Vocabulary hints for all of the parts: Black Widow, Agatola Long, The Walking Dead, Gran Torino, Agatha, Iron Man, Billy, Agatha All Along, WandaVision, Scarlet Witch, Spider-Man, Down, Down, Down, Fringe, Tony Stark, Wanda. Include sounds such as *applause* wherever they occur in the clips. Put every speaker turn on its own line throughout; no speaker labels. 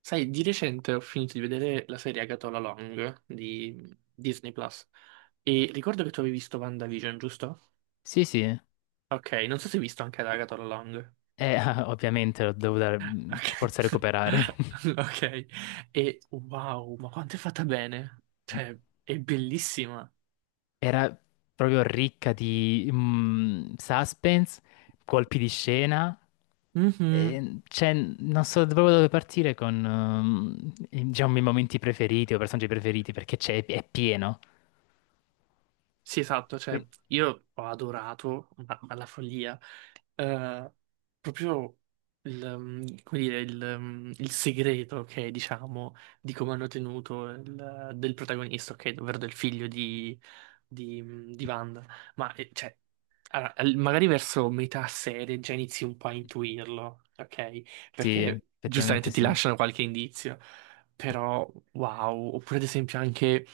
Sai, di recente ho finito di vedere la serie Agatola Long di Disney Plus e ricordo che tu avevi visto WandaVision, giusto?
Sì, sì,
Ok, non so se hai visto anche Agatola Long.
*laughs* ovviamente l'ho dovuta
Ok.
per forza
*laughs*
recuperare.
Ok. E wow, ma quanto è fatta bene! Cioè,
*laughs*
è bellissima.
Era proprio ricca di suspense, colpi di scena.
Mhm.
E, cioè, non so proprio dove partire con diciamo, i miei momenti preferiti o personaggi preferiti perché è pieno.
Sì, esatto, cioè
Quindi-
io ho adorato alla follia eh, proprio come dire, il segreto che diciamo di come hanno tenuto del protagonista, ok, ovvero del figlio di, di Wanda, ma cioè allora, magari verso metà serie già inizi un po' a intuirlo, ok?
Sì,
Perché
effettivamente
giustamente ti
sì.
lasciano qualche indizio, però wow, oppure ad esempio anche,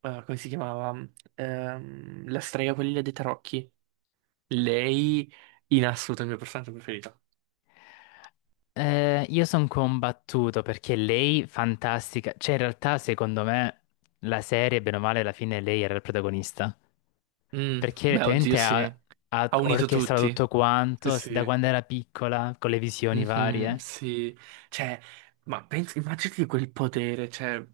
come si chiamava? La strega quella dei tarocchi. Lei, in assoluto, è il mio personaggio preferito.
Io sono combattuto perché lei, fantastica, cioè in realtà secondo me la serie, bene o male, alla fine lei era il protagonista.
Mm,
Perché
beh, oddio,
letteralmente
sì.
ha
Ha unito
orchestrato
tutti.
tutto
Sì,
quanto da
sì.
quando era piccola, con le visioni
Mhm,
varie.
sì. Cioè, ma pensi, immaginati quel potere, cioè,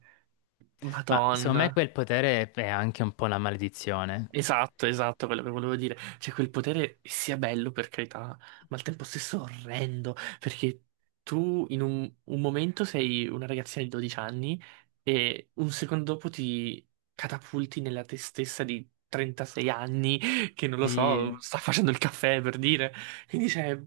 Ma secondo me
Madonna.
quel potere è anche un po' una maledizione.
Esatto, esatto, quello che volevo dire. Cioè, quel potere sia bello, per carità, ma al tempo stesso orrendo, perché tu in un momento sei una ragazzina di 12 anni e un secondo dopo ti catapulti nella te stessa di 36 anni che, non lo so,
Sì,
sta facendo il caffè, per dire. Quindi, cioè,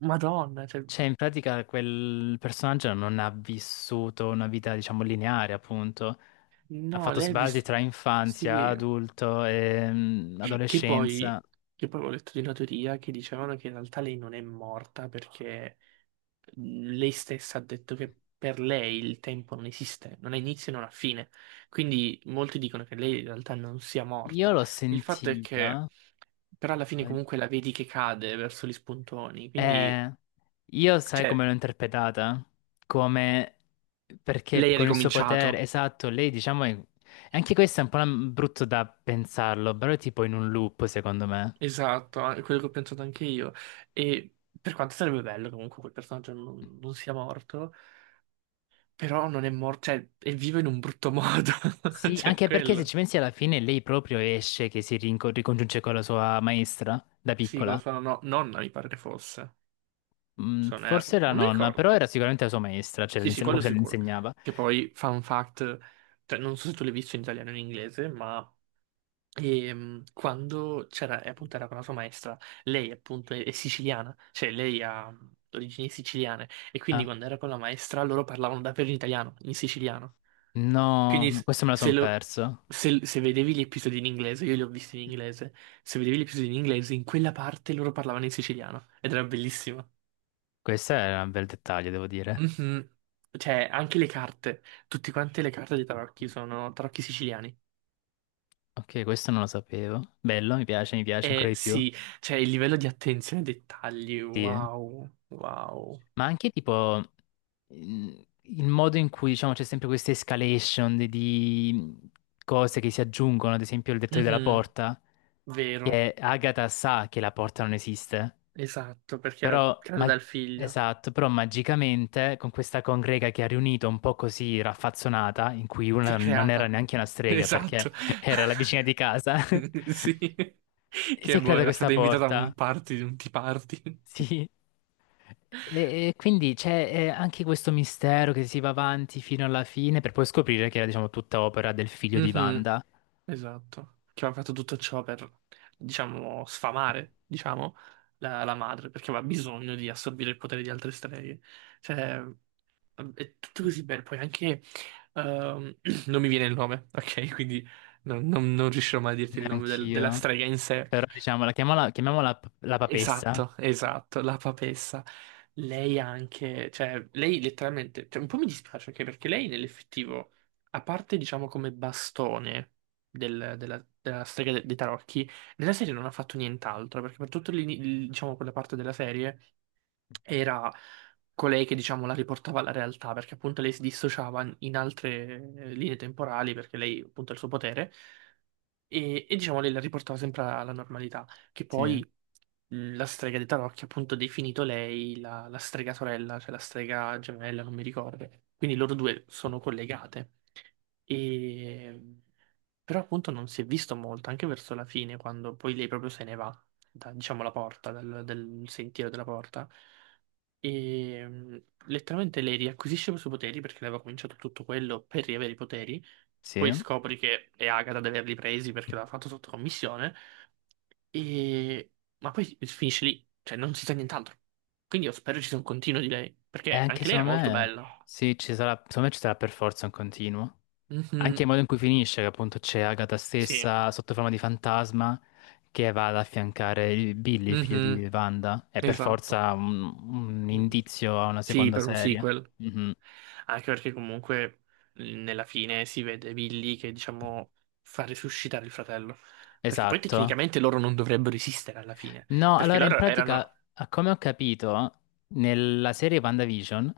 Madonna, cioè,
cioè in pratica quel personaggio non ha vissuto una vita, diciamo, lineare, appunto. Ha
no,
fatto
lei ha
sbalzi
visto...
tra infanzia,
Sì,
adulto e
che poi...
adolescenza.
Che poi ho letto di una teoria che dicevano che in realtà lei non è morta perché lei stessa ha detto che per lei il tempo non esiste, non ha inizio e non ha fine. Quindi molti dicono che lei in realtà non sia
Io
morta.
l'ho
Il fatto è
sentita,
che, però alla fine
ma
comunque la vedi che cade verso gli spuntoni, quindi,
Eh, io sai come
cioè,
l'ho interpretata? Come Perché
lei ha
con il suo potere,
ricominciato.
esatto, lei diciamo anche questo è un po' brutto da pensarlo, però è tipo in un loop, secondo me.
Esatto, è quello che ho pensato anche io. E per quanto sarebbe bello comunque quel personaggio non sia morto, però non è morto, cioè, è vivo in un brutto modo. *laughs*
Sì,
Cioè,
anche perché se
quello.
ci pensi alla fine lei proprio esce che si ricongiunge con la sua maestra da
Sì, con la
piccola.
sua nonna mi pare che fosse. Son Air,
Forse era la
non mi
nonna, però era
ricordo.
sicuramente la sua maestra, cioè
Sì, sì,
come
quello
se le
sicuro.
insegnava.
Che poi, fun fact, cioè, non so se tu l'hai visto in italiano o in inglese, ma quando c'era, e appunto era con la sua maestra, lei appunto è siciliana, cioè lei ha origini siciliane, e quindi
Ah,
quando era con la maestra loro parlavano davvero in italiano, in siciliano.
no,
Quindi
no,
s-
questo me la
se,
son
lo-
perso.
se- se vedevi gli episodi in inglese, io li ho visti in inglese, se vedevi gli episodi in inglese, in quella parte loro parlavano in siciliano, ed era bellissimo.
Questo è un bel dettaglio, devo dire.
Mhm. Cioè, anche le carte, tutte quante le carte di tarocchi sono tarocchi siciliani.
Ok, questo non lo sapevo. Bello, mi piace ancora
E
di più.
sì, cioè il livello di attenzione ai dettagli,
Sì.
wow, wow.
Ma anche tipo mm, il modo in cui diciamo c'è sempre questa escalation di cose che si aggiungono, ad esempio il dettaglio della
Mhm,
porta,
vero,
che Agatha sa che la porta non esiste,
esatto, perché era
però,
creata dal figlio.
esatto, però magicamente con questa congrega che ha riunito un po' così raffazzonata, in cui
Si
una
è
non era
creata,
neanche una
*laughs*
strega perché
esatto. *laughs*
*laughs* era la vicina di casa, *laughs*
Sì,
si è
che boh,
creata
era
questa
stata invitata a un
porta.
party, un tea party. *laughs*
Sì. E quindi c'è anche questo mistero che si va avanti fino alla fine per poi scoprire che era, diciamo, tutta opera del figlio di
Mhm.
Wanda.
Esatto, che aveva fatto tutto ciò per, diciamo, sfamare, diciamo, la madre, perché aveva bisogno di assorbire il potere di altre streghe. Cioè, mm, è tutto così bello. Poi anche, ehm, *clears throat* non mi viene il nome, ok? Quindi non riuscirò mai a dirti il nome della
Neanch'io.
strega in sé.
Però, diciamo, la chiamiamola la papessa.
Esatto, esatto, la papessa. Lei anche, cioè, lei letteralmente, cioè, un po' mi dispiace anche perché lei nell'effettivo, a parte diciamo come bastone della strega dei tarocchi, nella serie non ha fatto nient'altro, perché per tutta diciamo, quella parte della serie era colei che diciamo la riportava alla realtà, perché appunto lei si dissociava in altre linee temporali, perché lei appunto ha il suo potere, diciamo lei la riportava sempre alla normalità, che
Sì.
poi la strega di Tarocchi ha appunto definito lei la strega sorella, cioè la strega gemella, non mi ricordo. Quindi loro due sono collegate. E... Però appunto non si è visto molto, anche verso la fine, quando poi lei proprio se ne va da, diciamo, la porta, del sentiero della porta. E letteralmente lei riacquisisce i suoi poteri perché lei aveva cominciato tutto quello per riavere i poteri.
Sì.
Poi scopri che è Agatha ad averli presi perché l'ha fatto sotto commissione. E... Ma poi finisce lì, cioè non si sa nient'altro. Quindi io spero ci sia un continuo di lei,
E
perché
anche
anche lei era
secondo
molto
me,
bella.
sì, ci sarà, secondo me ci sarà per forza un continuo. Anche
Mhm.
il modo in cui finisce, che appunto c'è Agatha
Sì.
stessa sotto forma di fantasma che va ad affiancare Billy, figlio
Mhm.
di Wanda. È per
Esatto.
forza un
Mm.
indizio a una
Sì,
seconda
per un
serie.
sequel.
Mhm.
Anche perché comunque nella fine si vede Billy che, diciamo, fa risuscitare il fratello. Perché poi
Esatto.
tecnicamente loro non dovrebbero esistere alla fine.
No,
Perché
allora in
loro erano...
pratica, a come ho capito, nella serie WandaVision,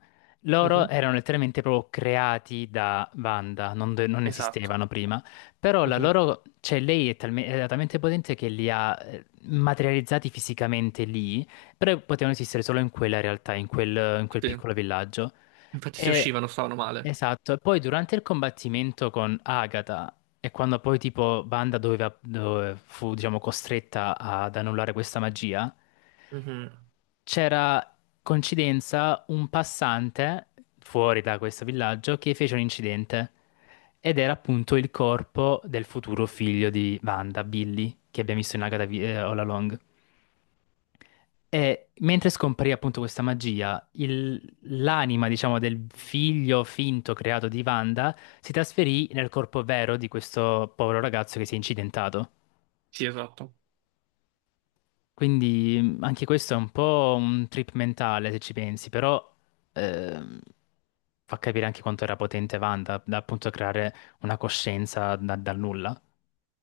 loro
Mhm.
erano letteralmente proprio creati da Wanda, non
Esatto.
esistevano prima, però la
Mhm.
loro, cioè lei era talmente potente che li ha materializzati fisicamente lì, però potevano esistere solo in quella realtà, in quel,
Sì.
piccolo villaggio.
Infatti se
E,
uscivano stavano male.
esatto, e poi durante il combattimento con Agatha e quando poi tipo Banda dove fu diciamo costretta ad annullare questa magia,
Mhm.
c'era coincidenza un passante fuori da questo villaggio che fece un incidente ed era appunto il corpo del futuro figlio di Banda, Billy, che abbiamo visto in Agatha All Along. E mentre scomparì appunto questa magia, l'anima, diciamo, del figlio finto creato di Wanda si trasferì nel corpo vero di questo povero ragazzo che si è incidentato.
Sì, esatto.
Quindi anche questo è un po' un trip mentale se ci pensi, però ehm, fa capire anche quanto era potente Wanda da appunto creare una coscienza dal nulla.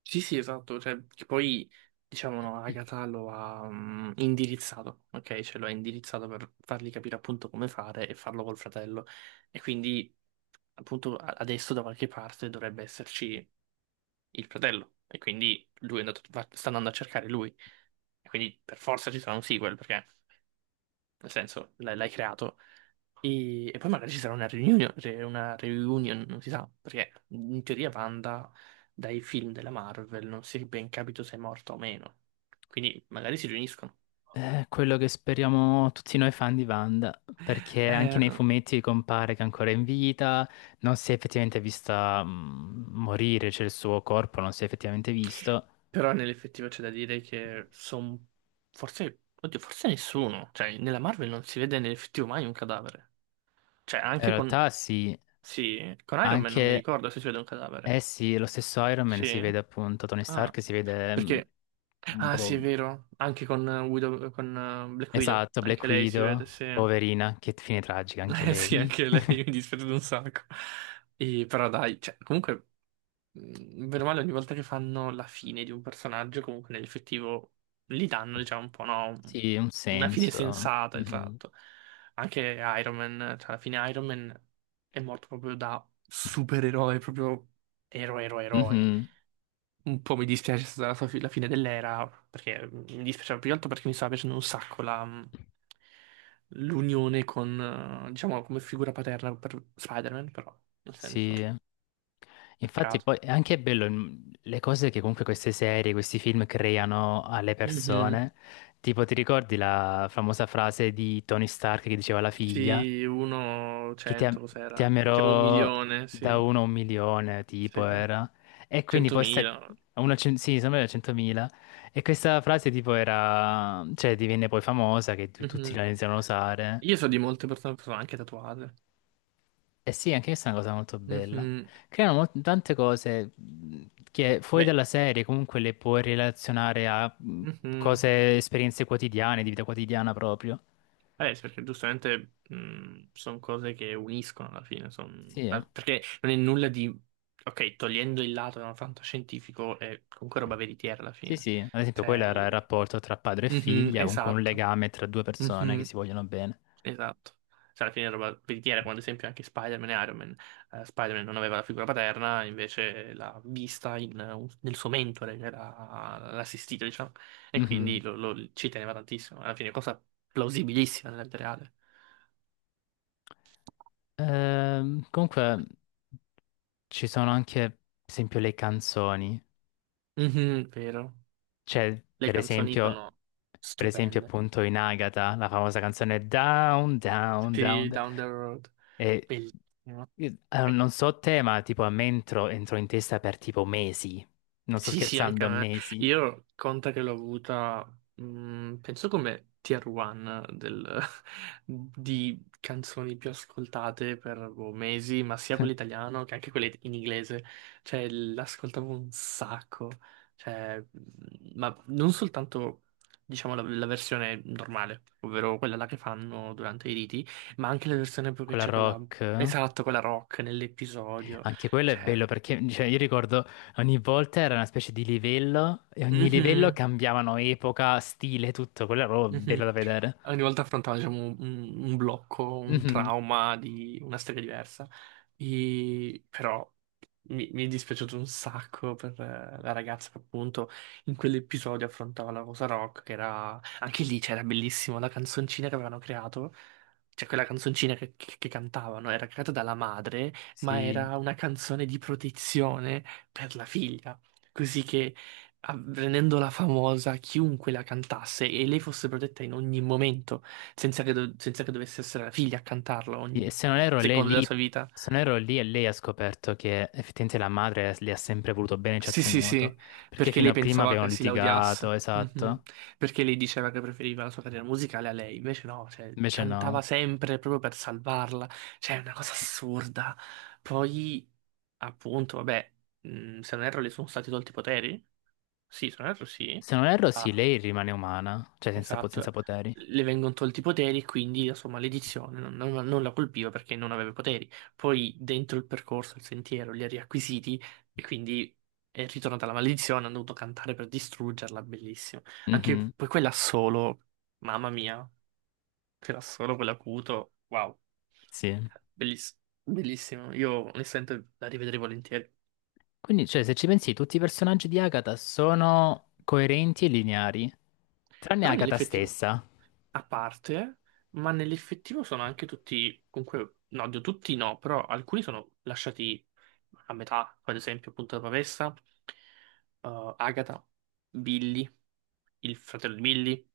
Sì, sì, esatto. Cioè, che poi, diciamo, no, Agatha lo ha indirizzato, ok? Cioè lo ha indirizzato per fargli capire appunto come fare e farlo col fratello. E quindi appunto adesso da qualche parte dovrebbe esserci il fratello e quindi lui è andato, sta andando a cercare lui e quindi per forza ci sarà un sequel perché nel senso l'hai creato poi magari ci sarà una reunion, una reunion, non si sa perché in teoria Wanda dai film della Marvel non si è ben capito se è morta o meno quindi magari si riuniscono.
È quello che speriamo tutti noi fan di Wanda, perché anche nei
Eh,
fumetti compare che è ancora in vita, non si è effettivamente vista morire, cioè il suo corpo non si è effettivamente visto.
però nell'effettivo c'è da dire che sono forse, oddio, forse nessuno, cioè nella Marvel non si vede nell'effettivo mai un cadavere, cioè
In
anche con...
realtà sì,
Sì, con Iron Man non mi
anche
ricordo se si vede un
eh
cadavere.
sì, lo stesso Iron Man si
Sì?
vede appunto, Tony
Ah,
Stark si vede
perché...
un
Ah, sì,
po'.
è vero. Anche con, Black Widow.
Esatto, Black
Anche lei si vede,
Widow,
sì. *laughs*
poverina, che fine tragica anche
Eh sì,
lei.
anche
Mm.
lei mi dispiace un sacco. E, però dai, cioè, comunque bene o male, ogni volta che fanno la fine di un personaggio, comunque nell'effettivo gli danno, diciamo, un po', no? un-
Sì, un
Una fine
senso.
sensata,
Mhm.
esatto. Anche Iron Man, cioè alla fine Iron Man è morto proprio da supereroe, proprio eroe, eroe, eroe.
Mhm.
Un po' mi dispiace stata la fine dell'era, perché mi dispiaceva più che altro perché mi stava piacendo un sacco la... l'unione con, diciamo, come figura paterna per Spider-Man, però, nel senso,
Sì. Infatti
peccato.
poi è anche bello le cose che comunque queste serie, questi film creano alle
Mhm.
persone. Tipo, ti ricordi la famosa frase di Tony Stark che diceva alla figlia
Sì, uno,
che
cento,
ti
cos'era? Siamo un
amerò
milione,
da
sì.
uno a un milione, tipo
Sì,
era. E quindi poi sta...
centomila.
a uno a cen- sì, sembra da 100.000. E questa frase tipo era, cioè divenne poi famosa che tutti
Mhm.
la iniziano a usare.
Io so di molte persone che sono anche tatuate.
Eh sì, anche questa è una cosa molto bella.
Mhm.
Creano tante cose che fuori
Beh,
dalla serie comunque le puoi relazionare a
mhm.
cose, esperienze quotidiane, di vita quotidiana proprio.
Sì, perché giustamente sono cose che uniscono alla fine. Son-
Sì, eh.
ma Perché non è nulla di... Ok, togliendo il lato da fantascientifico, è comunque roba veritiera alla
Sì,
fine.
sì. Ad esempio, quello
Cioè...
era il
il-
rapporto tra padre e
Mhm,
figlia, comunque un
esatto.
legame tra due persone che
Mhm.
si vogliono bene.
Esatto. Cioè, alla fine è roba veritiera, come ad esempio anche Spider-Man e Iron Man. Spider-Man non aveva la figura paterna, invece l'ha vista in, nel suo mentore, che era l'assistito, diciamo, e
Mhm.
quindi ci teneva tantissimo. Alla fine è cosa plausibilissima nella vita reale.
Comunque ci sono anche, per esempio, le canzoni.
Mhm, vero.
Cioè,
Le
per
canzoni
esempio,
sono
per esempio
stupende.
appunto in Agatha, la famosa canzone Down, Down, Down.
Sì,
Down.
Down the Road,
E,
bellissimo. Eh,
non so te, ma tipo a me entrò in testa per tipo mesi. Non sto
Sì, sì, anche a
scherzando,
me.
mesi.
Io conta che l'ho avuta, penso come tier 1 *laughs* di canzoni più ascoltate per boh, mesi, ma sia quelle
*laughs*
italiano che anche quelle in inglese. Cioè, l'ascoltavo un sacco. Cioè, ma non soltanto, diciamo, la versione normale, ovvero quella là che fanno durante i riti, ma anche la versione proprio che
Quella
c'è quella...
rock.
Esatto, quella rock nell'episodio.
Anche quello è
Cioè...
bello perché cioè, io ricordo ogni volta era una specie di livello e ogni livello
mhm.
cambiavano epoca, stile, tutto. Quello era proprio bello da
Mhm.
vedere.
Ogni volta affrontava, diciamo, un blocco, un
Mhm.
trauma di una storia diversa. E- Però mi è dispiaciuto un sacco per la ragazza che appunto in quell'episodio affrontava la Rosa Rock, che era... Anche lì c'era bellissimo la canzoncina che avevano creato. Cioè, quella canzoncina che cantavano era creata dalla madre, ma
Sì.
era una canzone di protezione per la figlia. Così che rendendola famosa, chiunque la cantasse e lei fosse protetta in ogni momento, senza che, senza che dovesse essere la figlia a cantarla
Sì,
ogni secondo della sua vita.
Se non erro lì, e lei ha scoperto che effettivamente la madre le ha sempre voluto bene, ci ha
Sì, sì,
tenuto,
sì,
perché
perché
fino
lei
a prima
pensava
avevano
che si
litigato,
laureasse. Mhm.
esatto.
Perché lei diceva che preferiva la sua carriera musicale a lei, invece no, cioè,
Invece
cantava
no.
sempre proprio per salvarla, cioè è una cosa assurda. Poi, appunto, vabbè, se non erro le sono stati tolti i poteri? Sì, se non erro sì.
Se non erro, sì,
Ah,
lei rimane umana, cioè senza
esatto,
poteri.
le vengono tolti i poteri e quindi la sua maledizione non la colpiva perché non aveva poteri. Poi dentro il percorso, il sentiero, li ha riacquisiti e quindi è ritornata la maledizione, hanno dovuto cantare per distruggerla, bellissimo. Anche
Mhm,
poi quella solo, mamma mia, quella solo, quell'acuto, wow,
sì.
belliss- bellissimo. Io onestamente la rivedrei volentieri.
Quindi, cioè, se ci pensi, tutti i personaggi di Agatha sono coerenti e lineari, tranne
Però
Agatha
nell'effettivo,
stessa.
a parte, ma nell'effettivo sono anche tutti, comunque, no, oddio, tutti no, però alcuni sono lasciati a metà, come ad esempio appunto la Pavessa, Agatha, Billy, il fratello di Billy,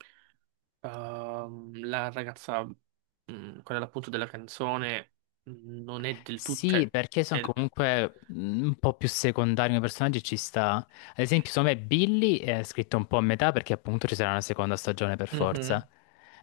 la ragazza, quella appunto della canzone, mh, non è del tutto,
Sì,
cioè,
perché sono
è-
comunque un po' più secondari come personaggi, ci sta. Ad esempio, secondo me Billy è scritto un po' a metà perché appunto ci sarà una seconda stagione per forza.
Mhm.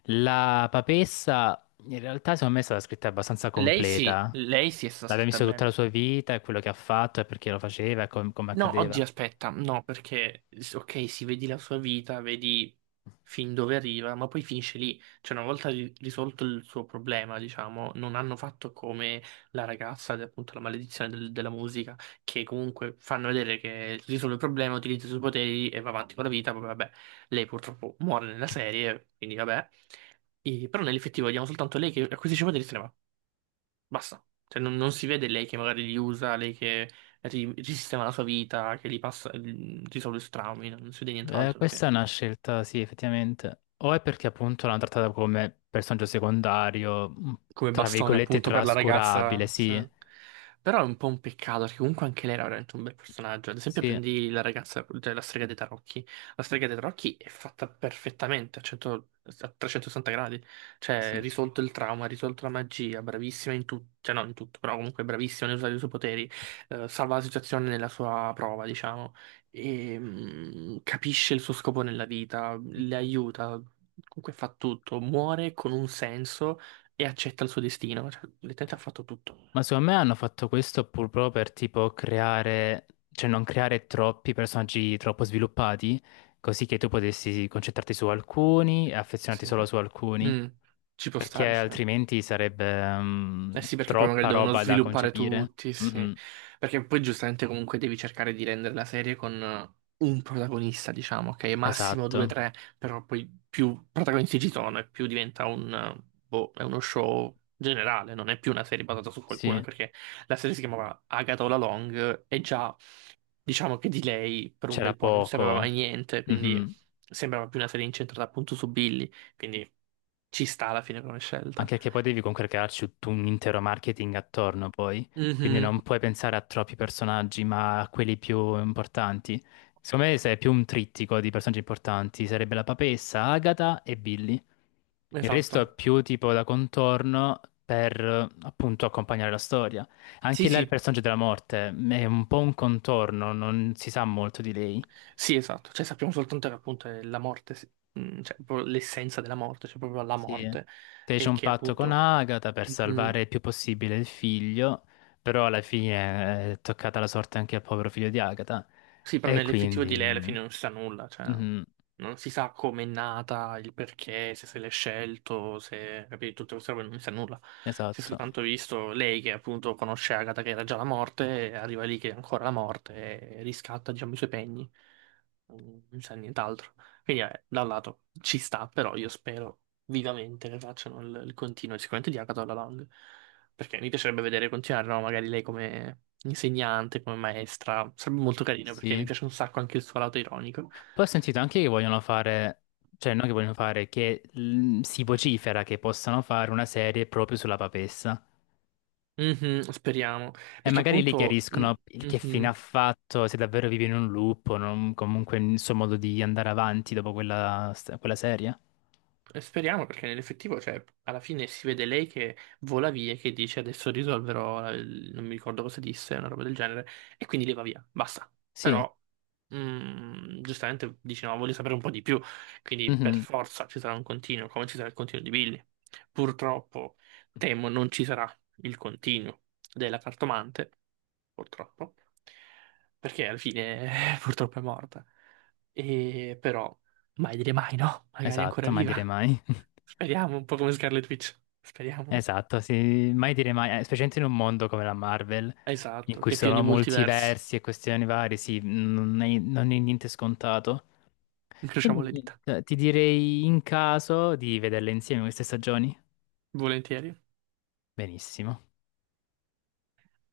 La papessa, in realtà, secondo me è stata scritta abbastanza completa.
Lei sì è stata
L'abbiamo
scritta
visto tutta la
bene.
sua vita e quello che ha fatto e perché lo faceva e come
No, oggi
accadeva.
aspetta, no, perché ok, si vedi la sua vita, vedi fin dove arriva, ma poi finisce lì. Cioè, una volta risolto il suo problema, diciamo, non hanno fatto come la ragazza, appunto, la maledizione della musica, che comunque fanno vedere che risolve il problema, utilizza i suoi poteri e va avanti con la vita. Poi, vabbè, lei purtroppo muore nella serie, quindi vabbè. Però nell'effettivo vediamo soltanto lei che acquisisce poteri e se ne va. Basta. Cioè, non si vede lei che magari li usa, lei che risistema la sua vita, che gli passa, risolve i suoi traumi, non si vede nient'altro.
Questa è una scelta, sì, effettivamente. O è perché appunto l'hanno trattata come personaggio secondario,
Come
tra
bastone
virgolette
appunto per la
trascurabile,
ragazza.
sì.
Sì. Però è un po' un peccato perché comunque anche lei era veramente un bel personaggio. Ad esempio,
Sì.
prendi la ragazza, cioè la strega dei tarocchi. La strega dei tarocchi è fatta perfettamente a 100 a 360 gradi. Cioè,
Sì.
risolto il trauma, risolto la magia, bravissima in tutto, cioè non in tutto, però comunque bravissima nell'usare i suoi poteri, salva la situazione nella sua prova, diciamo, e capisce il suo scopo nella vita, le aiuta. Comunque fa tutto, muore con un senso e accetta il suo destino. Cioè, letteralmente ha fatto tutto.
Ma secondo me hanno fatto questo pur proprio per tipo creare, cioè non creare troppi personaggi troppo sviluppati, così che tu potessi concentrarti su alcuni e affezionarti
Sì.
solo su alcuni,
Mm. Ci può
perché
stare, sì.
altrimenti sarebbe
Eh sì, perché poi magari
troppa
devono
roba da
sviluppare
concepire.
tutti, sì.
Mhm,
Perché poi giustamente comunque devi cercare di rendere la serie con un protagonista, diciamo, ok? Massimo due,
esatto,
tre, però poi più protagonisti ci sono e più diventa un... boh, è uno show generale, non è più una serie basata su qualcuno,
sì,
anche perché la serie si chiamava Agatha All Along e già diciamo che di lei per un
c'era
bel po' non sapeva mai
poco.
niente, quindi
Mhm.
sembrava più una serie incentrata appunto su Billy, quindi ci sta alla fine come scelta.
Anche perché poi devi comunque crearci tutto un intero marketing attorno poi, quindi
Mhm.
non puoi pensare a troppi personaggi, ma a quelli più importanti. Secondo me se è più un trittico di personaggi importanti, sarebbe la papessa, Agatha e Billy. Il resto
Esatto.
è più tipo da contorno per appunto accompagnare la storia.
Sì,
Anche là il
sì,
personaggio della morte è un po' un contorno, non si sa molto di lei.
sì, esatto. Cioè, sappiamo soltanto che appunto è la morte, sì. Mm, cioè proprio l'essenza della morte, cioè proprio la
Sì,
morte,
fece
e
un
che
patto con
appunto
Agatha per
mm, mm,
salvare il più possibile il figlio, però alla fine è toccata la sorte anche al povero figlio di Agatha.
sì, però
E
nell'effettivo di lei alla
quindi.
fine non si sa nulla, cioè
Mhm,
non si sa come è nata, il perché, se se l'è scelto, se capito, tutte queste robe non si sa nulla. Si è
esatto,
soltanto visto lei che appunto conosce Agatha che era già la morte, e arriva lì che è ancora la morte e riscatta, diciamo, i suoi pegni. Non si sa nient'altro. Quindi da un lato ci sta, però io spero vivamente che facciano il continuo, e sicuramente di Agatha alla Lang. Perché mi piacerebbe vedere continuare, no? Magari lei come insegnante, come maestra. Sarebbe molto carino perché mi
sì.
piace un sacco anche il suo lato ironico.
Poi ho sentito anche che vogliono fare, cioè non che vogliono fare, che si vocifera che possano fare una serie proprio sulla papessa.
Mhm, speriamo.
E
Perché
magari lì
appunto. Mm.
chiariscono il che fine ha
Mhm.
fatto, se davvero vive in un loop o comunque il suo modo di andare avanti dopo quella serie.
E speriamo perché nell'effettivo, cioè, alla fine si vede lei che vola via e che dice adesso risolverò, non mi ricordo cosa disse, una roba del genere, e quindi lei va via, basta.
Sì.
Però, giustamente dice no, voglio sapere un po' di più, quindi per
Mhm.
forza ci sarà un continuo, come ci sarà il continuo di Billy. Purtroppo, temo, non ci sarà il continuo della cartomante, purtroppo, perché alla fine *laughs* purtroppo è morta. E però, mai dire mai, no? Magari è ancora
Esatto, mai dire
viva.
mai. *laughs*
Speriamo, un po' come Scarlet Witch. Speriamo.
Esatto, sì, mai dire mai, specialmente in un mondo come la Marvel, in
Esatto,
cui
che
ci
è pieno
sono
di multiversi.
multiversi e questioni varie, sì, non è niente scontato.
Incrociamo
Quindi
le dita.
niente, ti direi in caso di vederle insieme queste stagioni.
Volentieri.
Benissimo.